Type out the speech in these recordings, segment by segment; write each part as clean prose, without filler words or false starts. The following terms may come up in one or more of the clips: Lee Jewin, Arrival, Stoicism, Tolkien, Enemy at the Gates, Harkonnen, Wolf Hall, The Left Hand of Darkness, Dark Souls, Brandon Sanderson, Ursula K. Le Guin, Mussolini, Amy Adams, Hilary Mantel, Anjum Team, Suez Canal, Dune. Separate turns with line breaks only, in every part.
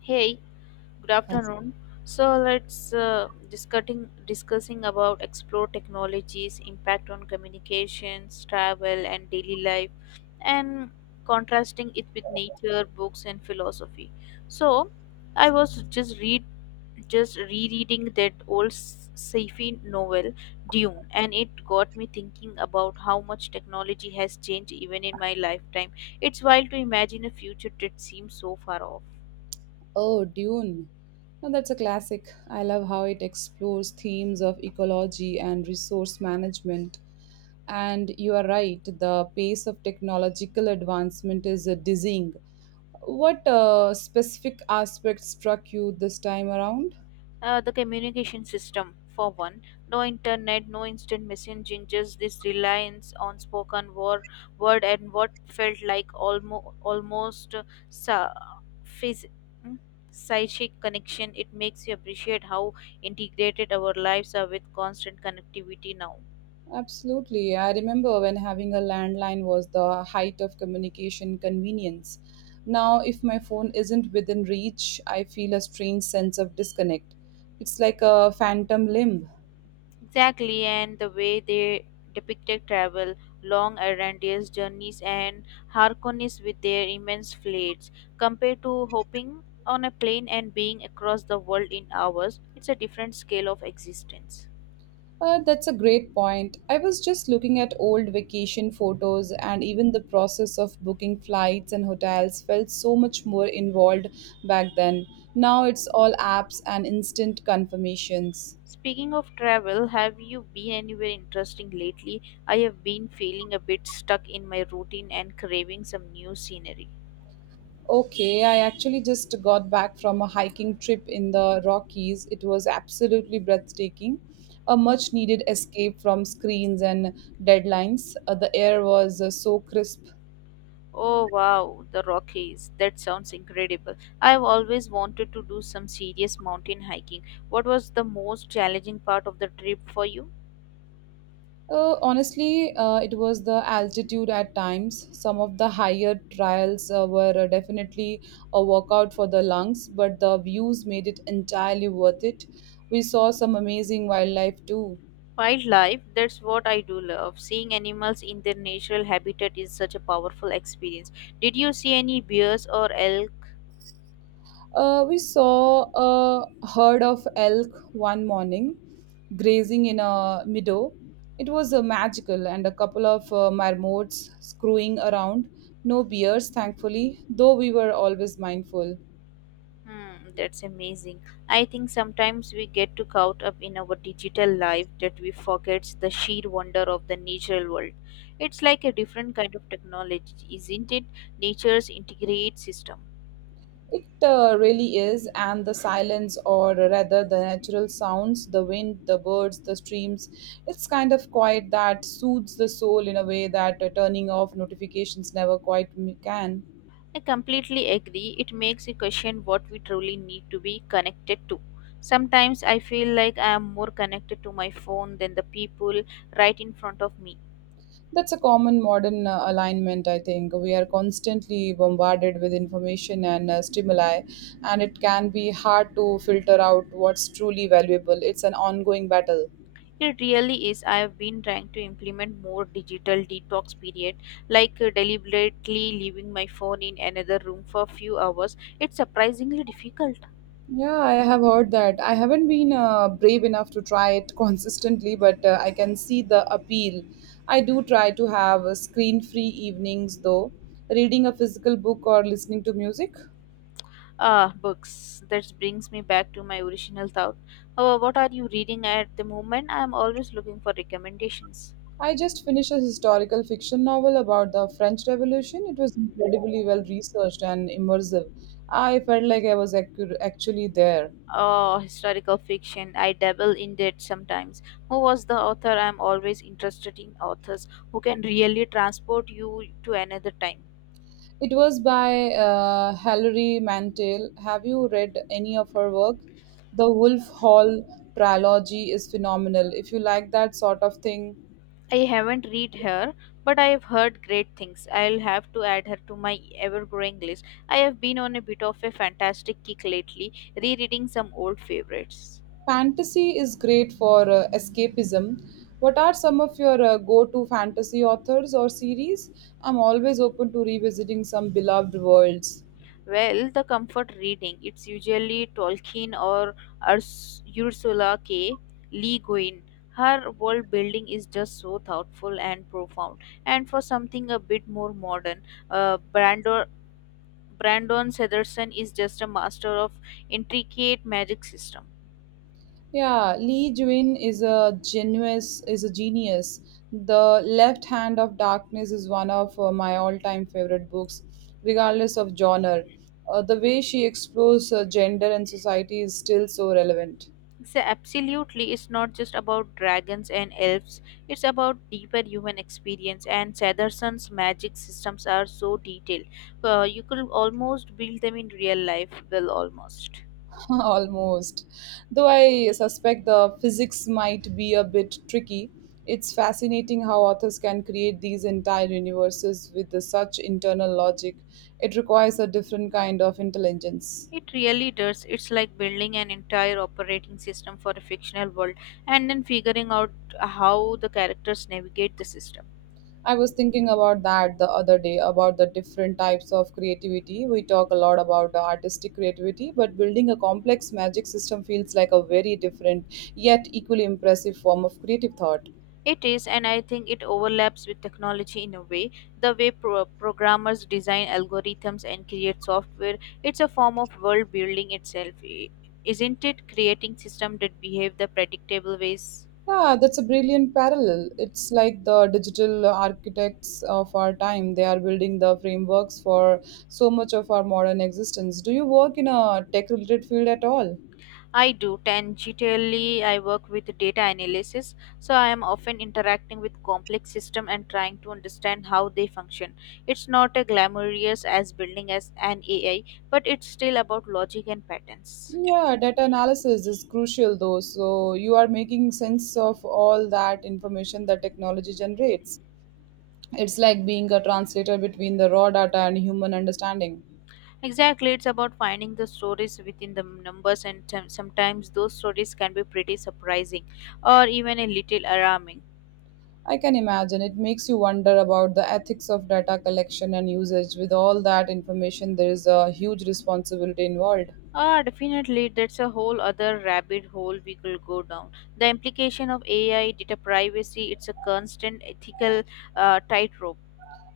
Hey, good afternoon. So let's discussing discussing about explore technologies impact on communications, travel, and daily life, and contrasting it with nature, books, and philosophy. So I was just read just rereading that old sci-fi novel Dune, and it got me thinking about how much technology has changed even in my lifetime. It's wild to imagine a future that seems so far off.
Oh, Dune. Now that's a classic. I love how it explores themes of ecology and resource management. And you are right, the pace of technological advancement is dizzying. What specific aspect struck you this time around?
The communication system, for one, no internet, no instant messaging, just this reliance on spoken word, word and what felt like almost sa- phys- mm, psychic connection. It makes you appreciate how integrated our lives are with constant connectivity now.
Absolutely. I remember when having a landline was the height of communication convenience. Now, if my phone isn't within reach, I feel a strange sense of disconnect. It's like a phantom limb.
Exactly, and the way they depicted travel, long errandious journeys, and Harkonnens with their immense fleets, compared to hopping on a plane and being across the world in hours, it's a different scale of existence.
That's a great point. I was just looking at old vacation photos, and even the process of booking flights and hotels felt so much more involved back then. Now it's all apps and instant confirmations.
Speaking of travel, have you been anywhere interesting lately? I have been feeling a bit stuck in my routine and craving some new scenery.
Okay, I actually just got back from a hiking trip in the Rockies. It was absolutely breathtaking. A much needed escape from screens and deadlines. The air was so crisp.
Oh wow, the Rockies. That sounds incredible. I've always wanted to do some serious mountain hiking. What was the most challenging part of the trip for you?
Honestly, it was the altitude at times. Some of the higher trials were definitely a workout for the lungs, but the views made it entirely worth it. We saw some amazing wildlife too.
Wildlife, that's what I do love. Seeing animals in their natural habitat is such a powerful experience. Did you see any bears or elk?
We saw a herd of elk one morning grazing in a meadow. It was magical, and a couple of marmots screwing around. No bears, thankfully, though we were always mindful.
Hmm, that's amazing. I think sometimes we get too caught up in our digital life that we forget the sheer wonder of the natural world. It's like a different kind of technology, isn't it? Nature's integrated system.
It really is, and the silence, or rather the natural sounds, the wind, the birds, the streams, it's kind of quiet that soothes the soul in a way that turning off notifications never quite can.
I completely agree. It makes you question what we truly need to be connected to. Sometimes I feel like I am more connected to my phone than the people right in front of me.
That's a common modern alignment, I think. We are constantly bombarded with information and stimuli, and it can be hard to filter out what's truly valuable. It's an ongoing battle.
It really is. I have been trying to implement more digital detox period, like deliberately leaving my phone in another room for a few hours. It's surprisingly difficult.
Yeah, I have heard that. I haven't been brave enough to try it consistently, but I can see the appeal. I do try to have screen-free evenings though, reading a physical book or listening to music.
Ah, books. That brings me back to my original thought. What are you reading at the moment? I am always looking for recommendations.
I just finished a historical fiction novel about the French Revolution. It was incredibly well researched and immersive. I felt like I was actually there.
Oh, historical fiction. I dabble in that sometimes. Who was the author? I am always interested in authors who can really transport you to another time.
It was by Hilary Mantel. Have you read any of her work? The Wolf Hall trilogy is phenomenal. If you like that sort of thing,
I haven't read her, but I've heard great things. I'll have to add her to my ever growing list. I have been on a bit of a fantastic kick lately, rereading some old favorites.
fantasy is great for escapism. What are some of your go to fantasy authors or series? I'm always open to revisiting some beloved worlds.
Well, the comfort reading, it's usually Tolkien or Ursula K. Le Guin. Her world building is just so thoughtful and profound. And for something a bit more modern, uh, Brandon, Brandon Sanderson is just a master of intricate magic system.
Yeah, Lee Jewin is a genius. Is a genius. The Left Hand of Darkness is one of my all-time favorite books, regardless of genre. The way she explores gender and society is still so relevant.
So absolutely, it's not just about dragons and elves. It's about deeper human experience. And Satterson's magic systems are so detailed. You could almost build them in real life. Well, almost.
Almost. Though I suspect the physics might be a bit tricky. It's fascinating how authors can create these entire universes with the such internal logic. It requires a different kind of intelligence.
It really does. It's like building an entire operating system for a fictional world and then figuring out how the characters navigate the system.
I was thinking about that the other day about the different types of creativity. We talk a lot about the artistic creativity, but building a complex magic system feels like a very different yet equally impressive form of creative thought.
It is, and I think it overlaps with technology in a way. The way programmers design algorithms and create software, it's a form of world building itself, isn't it? Creating systems that behave the predictable ways.
Yeah, that's a brilliant parallel. It's like the digital architects of our time. They are building the frameworks for so much of our modern existence. Do you work in a tech related field at all?
I do. Tangentially, I work with data analysis, so I am often interacting with complex systems and trying to understand how they function. It's not as glamorous as building as an AI, but it's still about logic and patterns.
Yeah, data analysis is crucial though. So you are making sense of all that information that technology generates. It's like being a translator between the raw data and human understanding.
Exactly, it's about finding the stories within the numbers, and sometimes those stories can be pretty surprising or even a little alarming.
I can imagine it makes you wonder about the ethics of data collection and usage. With all that information, there is a huge responsibility involved.
Ah, definitely, that's a whole other rabbit hole we could go down. The implication of AI, data privacy, it's a constant ethical tightrope.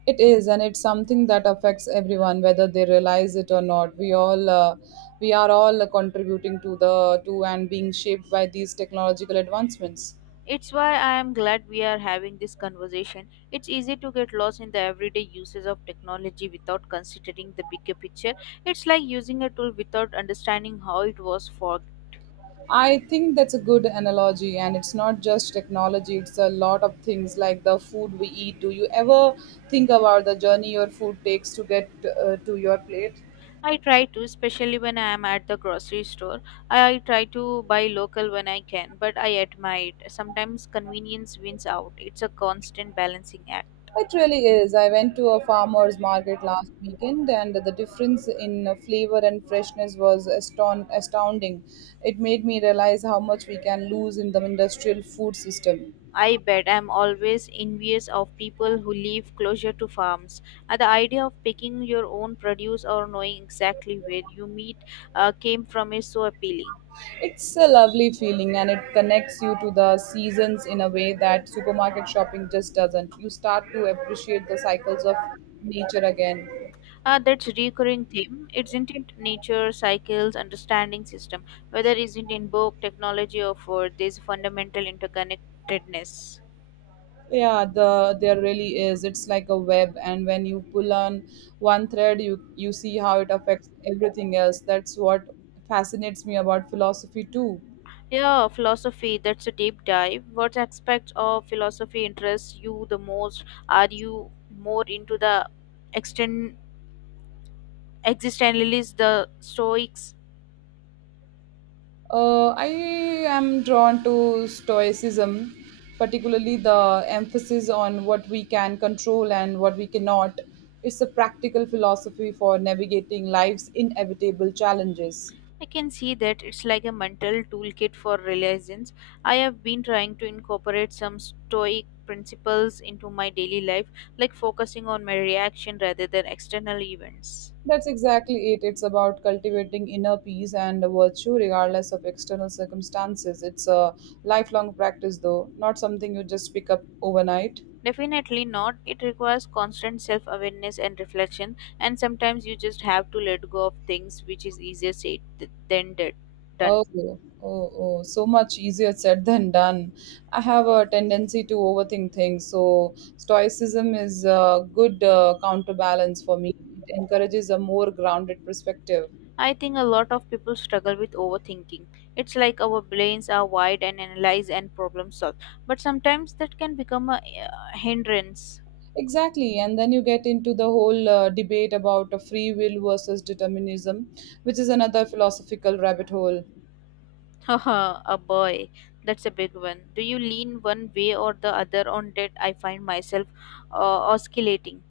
It is, and it's something that affects everyone, whether they realize it or not. We are all contributing to the to and being shaped by these technological advancements.
It's why I am glad we are having this conversation. It's easy to get lost in the everyday uses of technology without considering the bigger picture. It's like using a tool without understanding how it was forged.
I think that's a good analogy, and it's not just technology, it's a lot of things like the food we eat. Do you ever think about the journey your food takes to get to your plate?
I try to, especially when I am at the grocery store. I try to buy local when I can, but I admit sometimes convenience wins out. It's a constant balancing act.
It really is. I went to a farmer's market last weekend, and the difference in flavor and freshness was astounding. It made me realize how much we can lose in the industrial food system.
I bet I'm always envious of people who live closer to farms. The idea of picking your own produce or knowing exactly where you meat came from is so appealing.
It's a lovely feeling and it connects you to the seasons in a way that supermarket shopping just doesn't. You start to appreciate the cycles of nature again.
That's a recurring theme. It's in nature, cycles, understanding system. Whether it's in book, technology, or food, there's fundamental interconnectedness.
Yeah, there really is. It's like a web and when you pull on one thread you see how it affects everything else. That's what fascinates me about philosophy too.
Yeah, philosophy. That's a deep dive. What aspects of philosophy interests you the most? Are you more into the extend existentialists, the Stoics?
I am drawn to Stoicism, particularly the emphasis on what we can control and what we cannot. It's a practical philosophy for navigating life's inevitable challenges.
I can see that it's like a mental toolkit for resilience. I have been trying to incorporate some stoic principles into my daily life, like focusing on my reaction rather than external events.
That's exactly it. It's about cultivating inner peace and virtue regardless of external circumstances. It's a lifelong practice, though, not something you just pick up overnight.
Definitely not. It requires constant self awareness and reflection, and sometimes you just have to let go of things, which is easier said than done.
Oh, oh, so much easier said than done. I have a tendency to overthink things, so stoicism is a good counterbalance for me. It encourages a more grounded perspective.
I think a lot of people struggle with overthinking. It's like our brains are wide and analyze and problem solve, but sometimes that can become a hindrance.
Exactly, and then you get into the whole debate about a free will versus determinism, which is another philosophical rabbit hole.
Haha, a boy. That's a big one. Do you lean one way or the other on that? I find myself oscillating.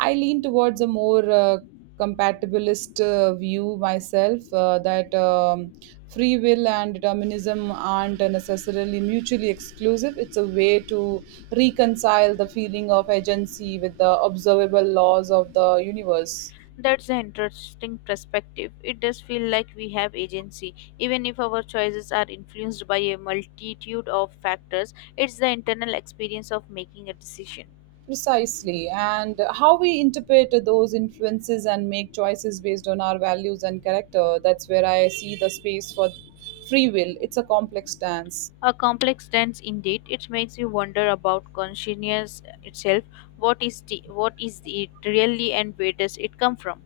I lean towards a more compatibilist view myself that free will and determinism aren't necessarily mutually exclusive. It's a way to reconcile the feeling of agency with the observable laws of the universe.
That's an interesting perspective. It does feel like we have agency. Even if our choices are influenced by a multitude of factors, it's the internal experience of making a decision.
Precisely, and how we interpret those influences and make choices based on our values and character. That's where I see the space for free will. It's a complex dance.
A complex dance indeed. It makes you wonder about consciousness itself. What is the, what is it really, and where does it come from?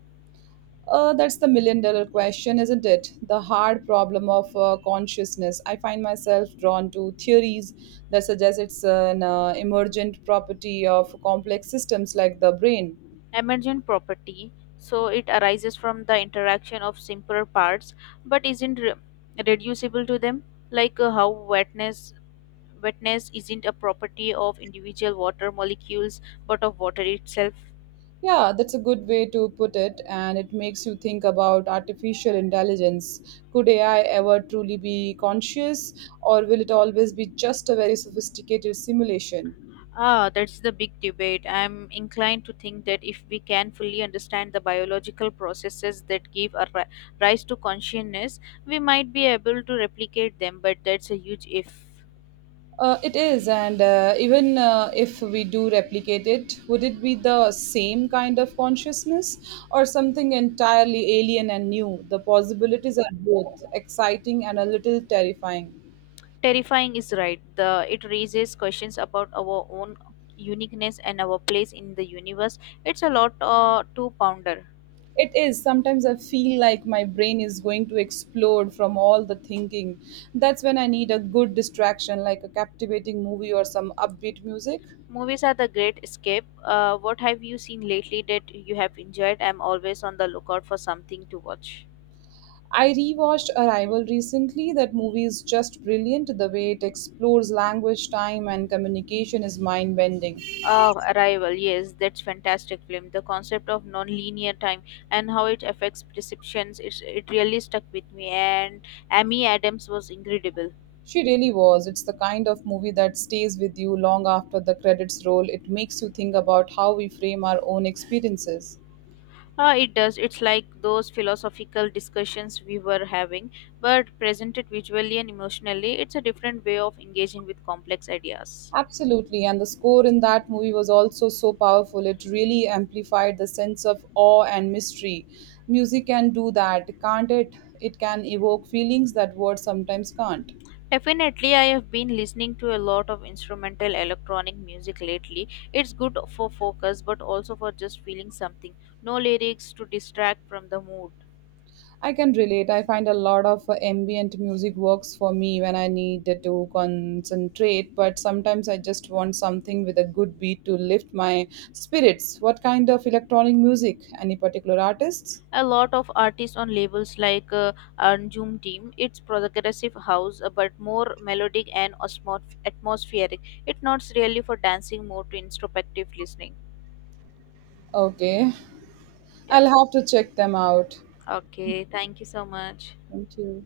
That's the million-dollar question, isn't it? The hard problem of consciousness. I find myself drawn to theories that suggest it's an emergent property of complex systems like the brain.
Emergent property. So it arises from the interaction of simpler parts, but isn't reducible to them. Like how wetness isn't a property of individual water molecules, but of water itself.
Yeah, that's a good way to put it, and it makes you think about artificial intelligence. Could AI ever truly be conscious, or will it always be just a very sophisticated simulation?
Ah, that's the big debate. I'm inclined to think that if we can fully understand the biological processes that give a rise to consciousness, we might be able to replicate them, but that's a huge if.
It is, and even if we do replicate it, would it be the same kind of consciousness or something entirely alien and new? The possibilities are both exciting and a little terrifying.
Terrifying is right. The it raises questions about our own uniqueness and our place in the universe. It's a lot to ponder.
It is. Sometimes I feel like my brain is going to explode from all the thinking. That's when I need a good distraction, like a captivating movie or some upbeat music.
Movies are the great escape. What have you seen lately that you have enjoyed? I'm always on the lookout for something to watch.
I rewatched Arrival recently. That movie is just brilliant. The way it explores language, time, and communication is mind bending.
Oh, Arrival. Yes, that's fantastic film. The concept of non-linear time and how it affects perceptions, it's, it really stuck with me. And Amy Adams was incredible.
She really was. It's the kind of movie that stays with you long after the credits roll. It makes you think about how we frame our own experiences.
It does. It's like those philosophical discussions we were having, but presented visually and emotionally. It's a different way of engaging with complex ideas.
Absolutely, and the score in that movie was also so powerful. It really amplified the sense of awe and mystery. Music can do that, can't it? It can evoke feelings that words sometimes can't.
Definitely, I have been listening to a lot of instrumental electronic music lately. It's good for focus but also for just feeling something. No lyrics to distract from the mood.
I can relate. I find a lot of ambient music works for me when I need to concentrate, but sometimes I just want something with a good beat to lift my spirits. What kind of electronic music? Any particular artists?
A lot of artists on labels like Anjum Team, it's progressive house but more melodic and atmospheric. It's not really for dancing, more to introspective listening.
Okay,
Yeah.
I'll have to check them out.
Okay, thank you so much.
Thank you.